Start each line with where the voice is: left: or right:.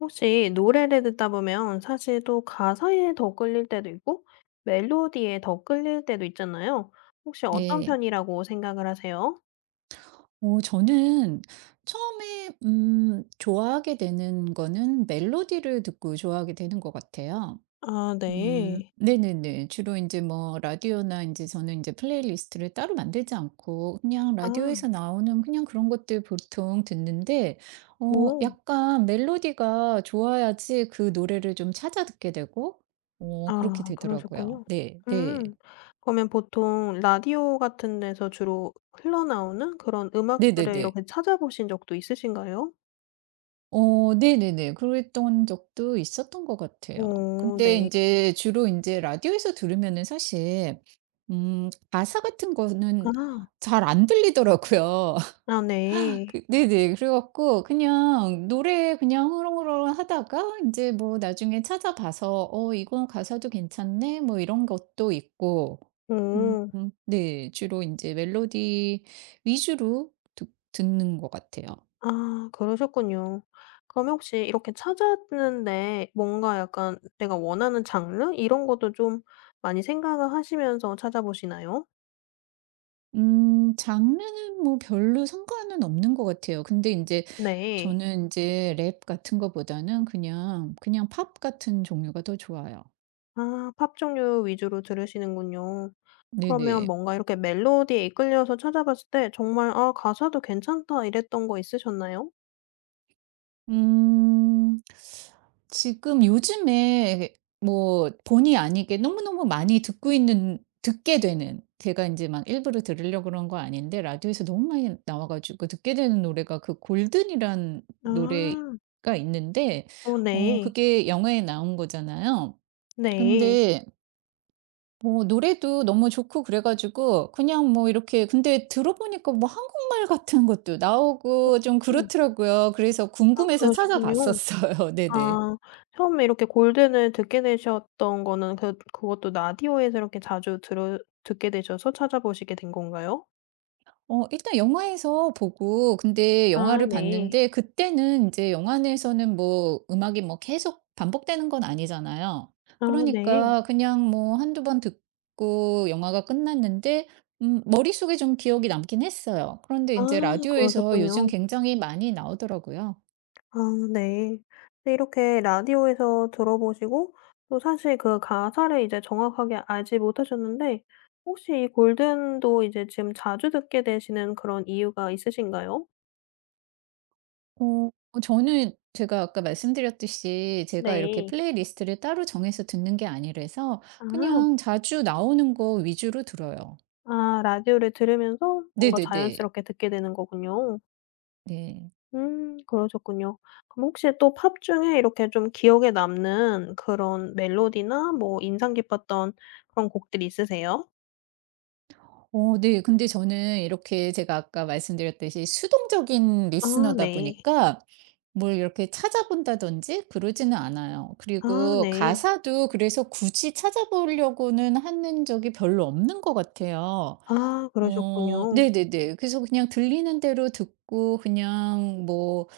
left: 혹시 노래를 듣다 보면 사실 또 가사에 더 끌릴 때도 있고 멜로디에 더 끌릴 때도 있잖아요. 혹시 어떤
right: 네.
left: 편이라고 생각을 하세요?
right: 저는 처음에 좋아하게 되는 거는 멜로디를 듣고 좋아하게 되는 것 같아요.
left: 아, 네.
right: 네네네. 주로 이제 뭐 라디오나 이제 저는 이제 플레이리스트를 따로 만들지 않고 그냥
left: 아.
right: 라디오에서 나오는 그냥 그런 것들 보통 듣는데,
left: 오.
right: 약간 멜로디가 좋아야지 그 노래를 좀 찾아 듣게 되고, 그렇게
left: 아,
right: 되더라고요.
left: 그러셨군요.
right: 네. 네.
left: 음. 그러면 보통 라디오 같은 데서 주로 흘러나오는 그런 음악들을
right: 네네네.
left: 이렇게 찾아보신 적도 있으신가요?
right: 네네네. 그랬던 적도 있었던 것 같아요.
left: 오,
right: 근데
left: 네.
right: 이제 주로 이제 라디오에서 들으면은 사실 가사 같은 거는
left: 아.
right: 잘 안 들리더라고요.
left: 아, 네.
right: 그 네네. 그래 갖고 그냥 노래 그냥 흐렁흐렁하다가 이제 뭐 나중에 찾아 봐서 '어 이건 가사도 괜찮네.' 뭐 이런 것도 있고,
left: 오.
right: 네. 주로 이제 멜로디 위주로 듣 듣는 것 같아요.
left: 아, 그러셨군요. 그러면 혹시 이렇게 찾았는데 뭔가 약간 내가 원하는 장르 이런 것도 좀 많이 생각을 하시면서 찾아보시나요?
right: 장르는 뭐 별로 상관은 없는 것 같아요. 근데 이제
left: 네.
right: 저는 이제 랩 같은 거보다는 그냥 팝 같은 종류가 더 좋아요.
left: 아, 팝 종류 위주로 들으시는군요. 그러면
right: 네네.
left: 뭔가 이렇게 멜로디에 이끌려서 찾아봤을 때 정말 '아 가사도 괜찮다.' 이랬던 거 있으셨나요?
right: 음. 지금 요즘에 뭐 본의 아니게 너무너무 많이 듣고 있는 듣게 되는, 제가 이제 막 일부러 들으려고 그런 거 아닌데 라디오에서 너무 많이 나와 가지고 듣게 되는 노래가, 그 골든이란
left: 아.
right: 노래가 있는데,
left: 어, 네.
right: 그게 영화에 나온 거잖아요.
left: 네.
right: 근데 뭐 노래도 너무 좋고 그래 가지고 그냥 뭐 이렇게, 근데 들어보니까 뭐 한국말 같은 것도 나오고 좀
left: 어,
right: 그렇더라고요. 그래서
left: 아
right: 궁금해서
left: 그러셨군요.
right: 찾아봤었어요. 네네.
left: 아. 처음에 이렇게 골든을 듣게 되셨던 거는 그 그것도 라디오에서 이렇게 자주 들어 듣게 되셔서 찾아보시게 된 건가요?
right: 일단 영화에서 보고, 근데
left: 아,
right: 영화를
left: 네.
right: 봤는데 그때는 이제 영화 내에서는 뭐 음악이 뭐 계속 반복되는 건 아니잖아요.
left: 아, 네.
right: 그러니까 그냥 뭐 한두 번 듣고 영화가 끝났는데, 머릿속에 좀 기억이 남긴 했어요. 그런데
left: 아,
right: 이제 라디오에서 요즘
left: 그러셨군요.
right: 굉장히 많이 나오더라고요.
left: 아, 네. 근데 이렇게 라디오에서 들어보시고 또 사실 그 가사를 이제 정확하게 알지 못하셨는데 혹시 이 골든도 이제 지금 자주 듣게 되시는 그런 이유가 있으신가요?
right: 어 저는 제가 아까 말씀드렸듯이 제가 이렇게
left: 네.
right: 플레이리스트를 따로 정해서 듣는 게 아니라서
left: 아.
right: 그냥 자주 나오는 거 위주로 들어요.
left: 아, 라디오를 들으면서 뭔가
right: 네네네.
left: 자연스럽게 듣게 되는 거군요.
right: 네.
left: 음, 그러셨군요. 그럼 혹시 또 팝 중에 이렇게 좀 기억에 남는 그런 멜로디나 뭐 인상 깊었던 그런 곡들이 있으세요?
right: 네. 근데 저는 이렇게 제가 아까 말씀드렸듯이 수동적인
left: 아,
right: 리스너다
left: 네.
right: 보니까 뭘 이렇게 찾아본다든지 그러지는 않아요.
left: 아,
right: 그리고
left: 네.
right: 가사도 그래서 굳이 찾아보려고는 하는 적이 별로 없는 것 같아요.
left: 아, 그러셨군요.
right: 네네네. 그래서 그냥 들리는 대로 듣고 그냥 뭐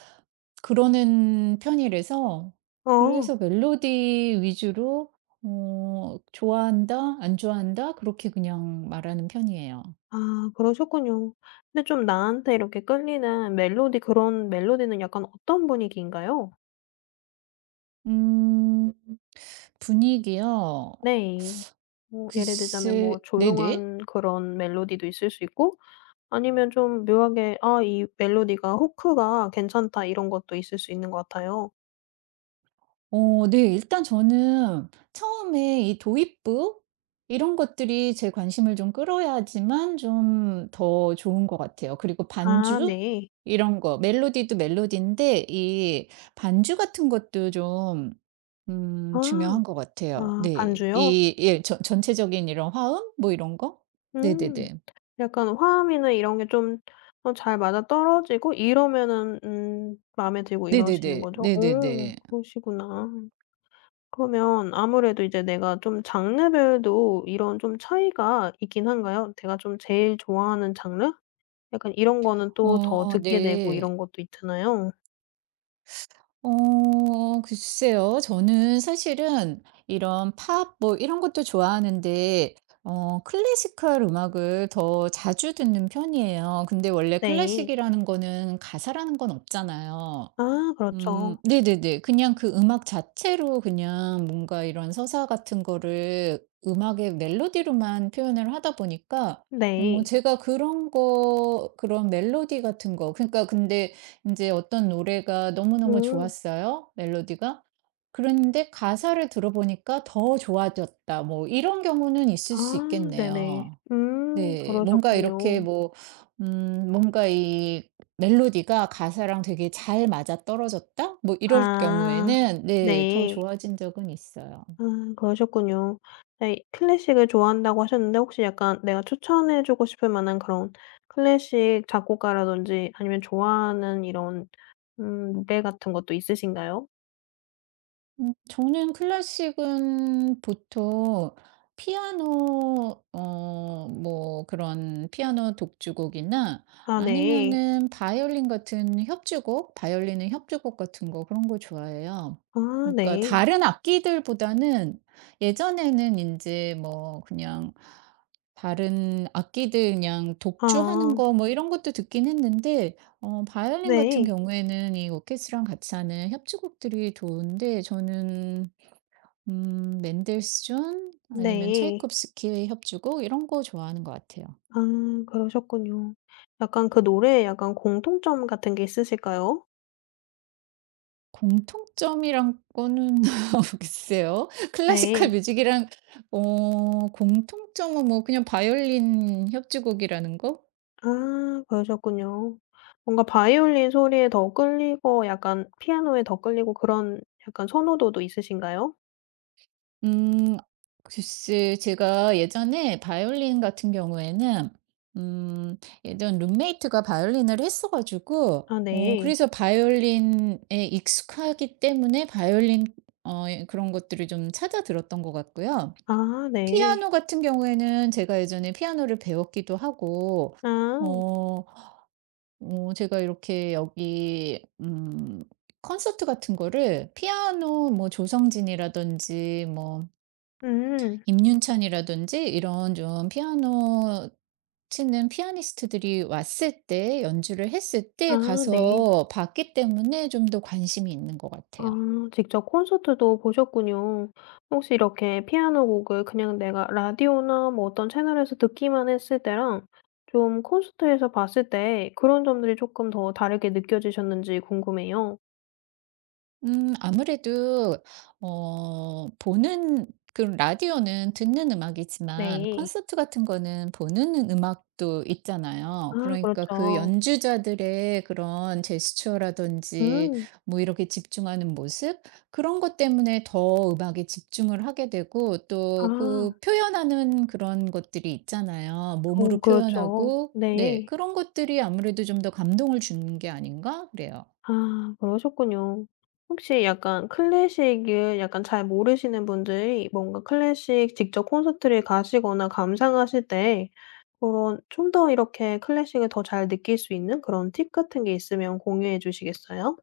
right: 그러는 편이라서,
left: 어.
right: 그래서 멜로디 위주로 좋아한다, 안 좋아한다 그렇게 그냥 말하는 편이에요.
left: 아, 그러셨군요. 근데 좀 나한테 이렇게 끌리는 멜로디 그런 멜로디는 약간 어떤 분위기인가요?
right: 음 분위기요?
left: 네. 뭐 예를 들자면
right: 글쎄,
left: 뭐
right: 네네.
left: 조용한 그런 멜로디도 있을 수 있고 아니면 좀 묘하게 '아 이 멜로디가 후크가 괜찮다.' 이런 것도 있을 수 있는 것 같아요.
right: 네. 일단 저는 처음에 이 도입부 이런 것들이 제 관심을 좀 끌어야지만 좀 더 좋은 것 같아요. 그리고
left: 아,
right: 반주
left: 네.
right: 이런 거, 멜로디도 멜로디인데 이 반주 같은 것도 좀
left: 아.
right: 중요한 것 같아요.
left: 아,
right: 네.
left: 반주요?
right: 이 예, 전 전체적인 이런 화음 뭐 이런 거?
left: 음.
right: 네네네.
left: 약간 화음이나 이런 게 좀 어 잘 맞아떨어지고 이러면은 마음에 들고 이러시는
right: 네네네.
left: 거죠? 오,
right: 네네네.
left: 그러시구나. 그러면 아무래도 이제 내가 좀 장르별도 이런 좀 차이가 있긴 한가요? 내가 좀 제일 좋아하는 장르? 약간 이런 거는 또 더 듣게 되고
right: 네.
left: 이런 것도 있잖아요.
right: 어 글쎄요. 저는 사실은 이런 팝 뭐 이런 것도 좋아하는데 클래시컬 음악을 더 자주 듣는 편이에요. 근데 원래
left: 네.
right: 클래식이라는 거는 가사라는 건 없잖아요.
left: 아, 그렇죠.
right: 네네네. 그냥 그 음악 자체로 그냥 뭔가 이런 서사 같은 거를 음악의 멜로디로만 표현을 하다 보니까,
left: 네.
right: 제가 그런 거 그런 멜로디 같은 거 그러니까, 근데 이제 어떤 노래가 너무너무
left: 음.
right: 좋았어요, 멜로디가. 그런데 가사를 들어보니까 '더 좋아졌다.' 뭐 이런 경우는 있을
left: 아,
right: 수
left: 네네.
right: 있겠네요.
left: 음,
right: 네. 뭔가
left: 그러셨군요.
right: 이렇게 뭐 뭔가 이 멜로디가 가사랑 되게 잘 맞아떨어졌다? 뭐 이럴
left: 아,
right: 경우에는 네 더
left: 네.
right: 좋아진 적은 있어요.
left: 아, 그러셨군요. 네, 클래식을 좋아한다고 하셨는데 혹시 약간 내가 추천해 주고 싶을 만한 그런 클래식 작곡가라든지 아니면 좋아하는 이런 무대 같은 것도 있으신가요?
right: 저는 클래식은 보통 피아노, 뭐 그런 피아노 독주곡이나
left: 아, 네.
right: 아니면은 바이올린 같은 협주곡, 바이올린은 협주곡 같은 거 그런 거 좋아해요.
left: 아,
right: 그러니까
left: 네.
right: 다른 악기들보다는 예전에는 이제 뭐 그냥 다른 악기들 그냥 독주하는
left: 아,
right: 거 뭐 이런 것도 듣긴 했는데, 바이올린 같은
left: 네.
right: 경우에는 이 오케스트라랑 같이 하는 협주곡들이 좋은데, 저는 맨델스존 아니면
left: 네.
right: 차이콥스키의 협주곡 이런 거 좋아하는 것 같아요.
left: 아, 그러셨군요. 약간 그 노래에 약간 공통점 같은 게 있으실까요?
right: 공통점이라거는 글쎄요. 클래시컬
left: 네.
right: 뮤직이랑 공통점은 뭐 그냥 바이올린 협주곡이라는 거?
left: 아, 그러셨군요. 뭔가 바이올린 소리에 더 끌리고 약간 피아노에 더 끌리고 그런 약간 선호도도 있으신가요?
right: 음. 글쎄, 제가 예전에 바이올린 같은 경우에는 음 예전 룸메이트가 바이올린을 했어 가지고,
left: 아, 네.
right: 그래서 바이올린에 익숙하기 때문에 바이올린, 예 그런 것들을 좀 찾아 들었던 것 같고요.
left: 아, 네.
right: 피아노 같은 경우에는 제가 예전에 피아노를 배웠기도 하고,
left: 아.
right: 어 제가 이렇게 여기 콘서트 같은 거를 피아노 뭐 조성진이라든지 뭐
left: 음.
right: 임윤찬이라든지 이런 좀 피아노 치는 피아니스트들이 왔을 때 연주를 했을 때
left: 아, 네.
right: 가서 봤기 때문에 좀 더 관심이 있는 것
left: 아,
right: 같아요.
left: 직접 콘서트도 보셨군요. 혹시 이렇게 피아노 곡을 그냥 내가 라디오나 뭐 어떤 채널에서 듣기만 했을 때랑 좀 콘서트에서 봤을 때 그런 점들이 조금 더 다르게 느껴지셨는지 궁금해요.
right: 아무래도 어 보는 그 라디오는 듣는 음악이지만
left: 네.
right: 콘서트 같은 거는 보는 음악도 있잖아요.
left: 아,
right: 그러니까 그
left: 그렇죠.
right: 연주자들의 그런 제스처라든지
left: 음.
right: 뭐 이렇게 집중하는 모습, 그런 것 때문에 더 음악에 집중을 하게 되고, 또
left: 아.
right: 그 표현하는 그런 것들이 있잖아요.
left: 오,
right: 몸으로
left: 그렇죠.
right: 표현하고, 네,
left: 네.
right: 그런 것들이 아무래도 좀 더 감동을 주는 게 아닌가 그래요.
left: 아, 그러셨군요. 혹시 약간 클래식을 약간 잘 모르시는 분들이 뭔가 클래식 직접 콘서트를 가시거나 감상하실 때 그런 좀 더 이렇게 클래식을 더 잘 느낄 수 있는 그런 팁 같은 게 있으면 공유해 주시겠어요?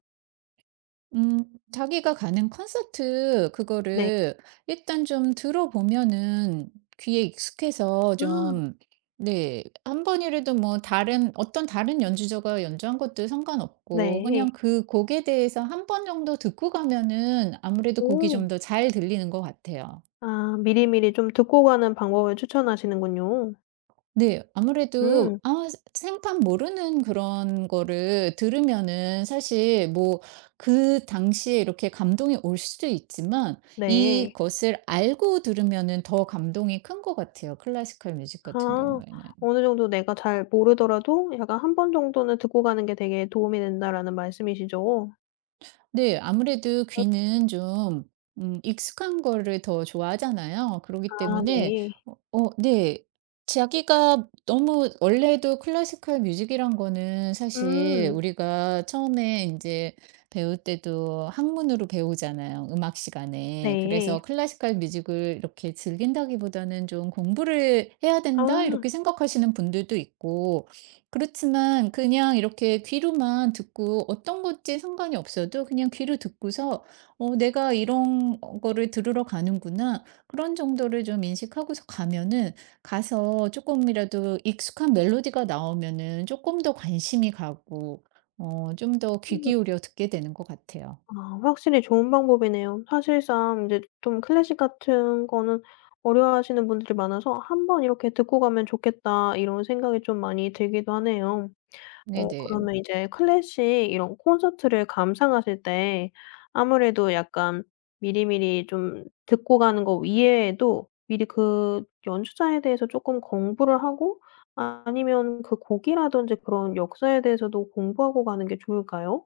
right: 음 자기가 가는 콘서트
left: 네.
right: 그거를 일단 좀 들어보면은 귀에 익숙해서
left: 아,
right: 좀, 네, 한 번이라도 뭐 다른 어떤 다른 연주자가 연주한 것도 상관없고 그냥
left: 네.
right: 그 곡에 대해서 한번 정도 듣고 가면은 아무래도 곡이
left: 오.
right: 좀 더 잘 들리는 것 같아요.
left: 아, 미리미리 좀 듣고 가는 방법을 추천하시는군요.
right: 네.
left: 음,
right: 아무래도, 아, 생판 모르는 그런 거를 들으면은 사실 뭐 그 당시에 이렇게 감동이 올 수도 있지만
left: 네.
right: 이것을 알고 들으면은 더 감동이 큰 것 같아요, 클래시컬 뮤직 같은
left: 아,
right: 경우에는.
left: 어느 정도 내가 잘 모르더라도 약간 한 번 정도는 듣고 가는 게 되게 도움이 된다라는 말씀이시죠?
right: 네. 아무래도 귀는 좀 익숙한 거를 더 좋아하잖아요. 그러기
left: 아,
right: 때문에
left: 네.
right: 네. 자기가 너무 원래도 클래시컬 뮤직이란 거는 사실
left: 음,
right: 우리가 처음에 이제 배울 때도 학문으로 배우잖아요, 음악 시간에. 그래서
left: 네.
right: '클래시컬 뮤직을 이렇게 즐긴다기보다는 좀 공부를 해야 된다.'
left: 아.
right: 이렇게 생각하시는 분들도 있고, 그렇지만 그냥 이렇게 귀로만 듣고 어떤 건지 상관이 없어도 그냥 귀로 듣고서 '어 내가 이런 거를 들으러 가는구나.' 그런 정도를 좀 인식하고서 가면은 가서 조금이라도 익숙한 멜로디가 나오면은 조금 더 관심이 가고 좀 더 귀
left: 음.
right: 기울여 듣게 되는 것 같아요.
left: 아, 확실히 좋은 방법이네요. 사실상 인제 좀 클래식 같은 거는 어려워하시는 분들이 많아서 '한번 이렇게 듣고 가면 좋겠다.' 이런 생각이 좀 많이 들기도 하네요. 어,
right: 네네.
left: 그러면 이제 클래식 이런 콘서트를 감상하실 때 아무래도 약간 미리미리 좀 듣고 가는 거 이외에도 미리 그 연주자에 대해서 쪼끔 공부를 하고 아니면 그 곡이라든지 그런 역사에 대해서도 공부하고 가는 게 좋을까요?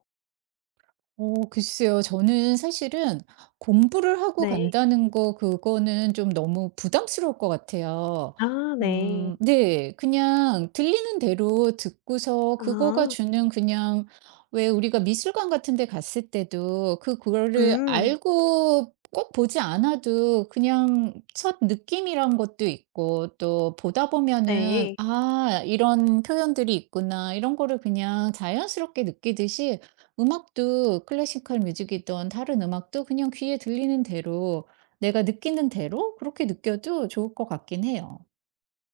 right: 글쎄요. 저는 사실은 공부를 하고
left: 네.
right: 간다는 거, 그거는 좀 너무 부담스러울 것 같아요.
left: 아, 네.
right: 네. 그냥 들리는 대로 듣고서 그거가
left: 아.
right: 주는 그냥, 왜 우리가 미술관 같은 데 갔을 때도 그거를
left: 음.
right: 알고 꼭 보지 않아도 그냥 첫 느낌이란 것도 있고 또 보다 보면은
left: 네.
right: '아 이런 표현들이 있구나.' 이런 거를 그냥 자연스럽게 느끼듯이, 음악도 클래시컬 뮤직이든 다른 음악도 그냥 귀에 들리는 대로, 내가 느끼는 대로 그렇게 느껴도 좋을 것 같긴 해요.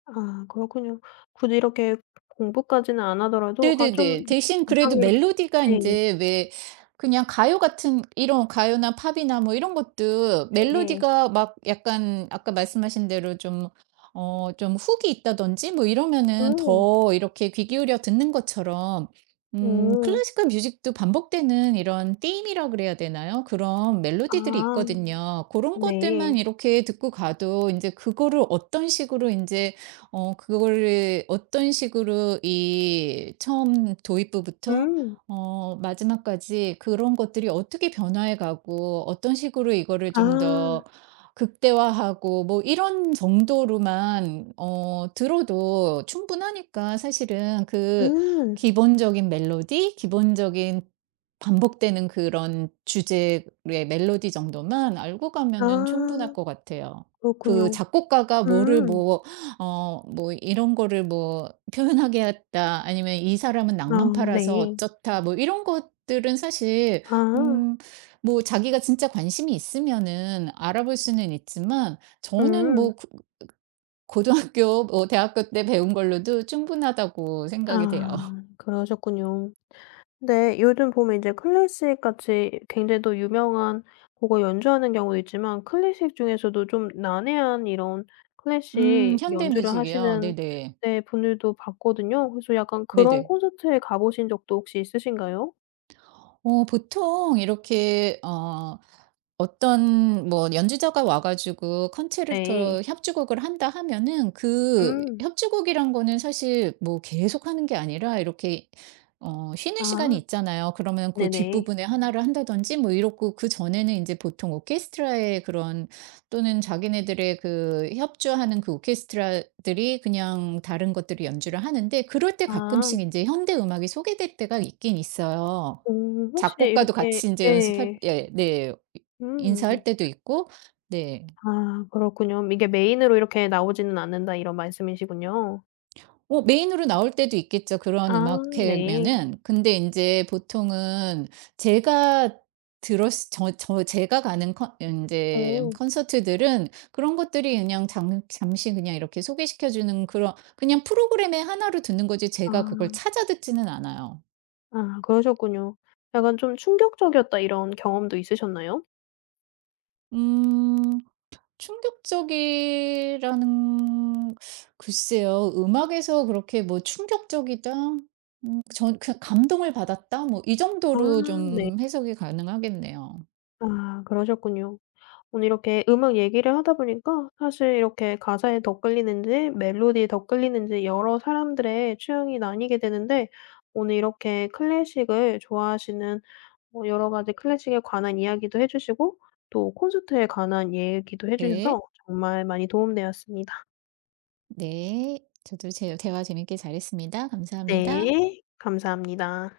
left: 아, 그렇군요. 굳이 이렇게 공부까지는 안 하더라도 아좀
right: 네네네.
left: 네,
right: 대신 그래도
left: 감상이 이렇게
right: 멜로디가
left: 네.
right: 인제, 왜 그냥 가요 같은 이런 가요나 팝이나 뭐 이런 것도
left: 네.
right: 멜로디가 막 약간 아까 말씀하신 대로 좀, 좀 훅이 있다든지 뭐 이러면은
left: 오.
right: 더 이렇게 귀 기울여 듣는 것처럼,
left: 오.
right: 클래식한 뮤직도 반복되는 이런 띠임이라 그래야 되나요? 그런 멜로디들이
left: 아,
right: 있거든요. 고런 것들만
left: 네.
right: 이렇게 듣고 가도 인제 그거를 어떤 식으로 인제, 그거를 어떤 식으로 이 처음 도입부부터
left: 음.
right: 마지막까지 그런 것들이 어떻게 변화해 가고 어떤 식으로 이거를 좀
left: 아.
right: 더 극대화하고 뭐 이런 정도로만 들어도 충분하니까 사실은 그
left: 음.
right: 기본적인 멜로디, 기본적인 반복되는 그런 주제의 멜로디 정도만 알고 가면은 충분할
left: 아,
right: 것 같아요. 그
left: 그렇군요.
right: 작곡가가 뭐를
left: 음.
right: 뭐 뭐 이런 거를 뭐 '표현하게 했다.' 아니면 '이 사람은
left: 아,
right: 낭만 팔아서
left: 네.
right: 어쩌다.' 뭐 이런 것들은 사실
left: 아.
right: 음 뭐 자기가 진짜 관심이 있으면은 알아볼 수는 있지만 저는
left: 음.
right: 뭐 고등학교 뭐 대학교 때 배운 걸로도 충분하다고 생각이 돼요.
left: 아, 그러셨군요. 근데 요즘 보면 이제 클래식 같이 굉장히 또 유명한 곡을 연주하는 경우도 있지만 클래식 중에서도 좀 난해한 이런 클래식
right: 현대
left: 연주를
right: 뮤직이요?
left: 하시는
right: 네네.
left: 네 분들도 봤거든요. 그래서 약간 그런
right: 네네.
left: 콘서트에 가 보신 적도 혹시 있으신가요?
right: 보통 이렇게 어떤 뭐 연주자가 와 가지고
left: 네.
right: 컨체르토 협주곡을 한다 하면은 그
left: 음.
right: 협주곡이란 거는 사실 뭐 계속 하는 게 아니라 이렇게 쉬는 시간이
left: 아.
right: 있잖아요. 그러면 그
left: 네네.
right: 뒷부분에 하나를 한다든지 뭐 이렇고, 그전에는 인제 보통 오케스트라의 그런 또는 자기네들의 그 협주하는 그 오케스트라들이 그냥 다른 것들을 연주를 하는데 그럴 때
left: 아.
right: 가끔씩 인제 현대 음악이 소개될 때가 있긴 있어요.
left: 오, 혹시
right: 작곡가도
left: 이렇게
right: 같이 인제 연습할,
left: 네.
right: 예, 네. 인사할
left: 음.
right: 때도 있고, 네.
left: 아, 그렇군요. 이게 메인으로 이렇게 나오지는 않는다 이런 말씀이시군요.
right: 뭐 메인으로 나올 때도 있겠죠, 그런
left: 아, 네.
right: 음악회면은. 근데 인제 보통은 제가 들었을 저 저 제가 가는 컨 인제
left: 오.
right: 콘서트들은 그런 것들이 그냥 장 잠시 그냥 이렇게 소개시켜 주는 그런 그냥 프로그램의 하나로 듣는 거지
left: 아.
right: 제가 그걸 찾아 듣지는 않아요.
left: 아, 그러셨군요. 약간 좀 '충격적이었다.' 이런 경험도 있으셨나요?
right: 음. 충격적이라는, 글쎄요. 음악에서 그렇게 뭐 '충격적이다.' 전 그냥 '감동을 받았다.' 뭐 이
left: 아,
right: 정도로
left: 네.
right: 좀 해석이 가능하겠네요.
left: 아, 그러셨군요. 오늘 이렇게 음악 얘기를 하다 보니까 사실 이렇게 가사에 더 끌리는지 멜로디에 더 끌리는지 여러 사람들의 취향이 나뉘게 되는데 오늘 이렇게 클래식을 좋아하시는 뭐 여러 가지 클래식에 관한 이야기도 해 주시고 또 콘서트에 관한 얘기도 해
right: 네.
left: 주셔서 정말 많이 도움되었습니다.
right: 네. 저도 제 대화 재밌게 잘했습니다. 감사합니다.
left: 네. 감사합니다.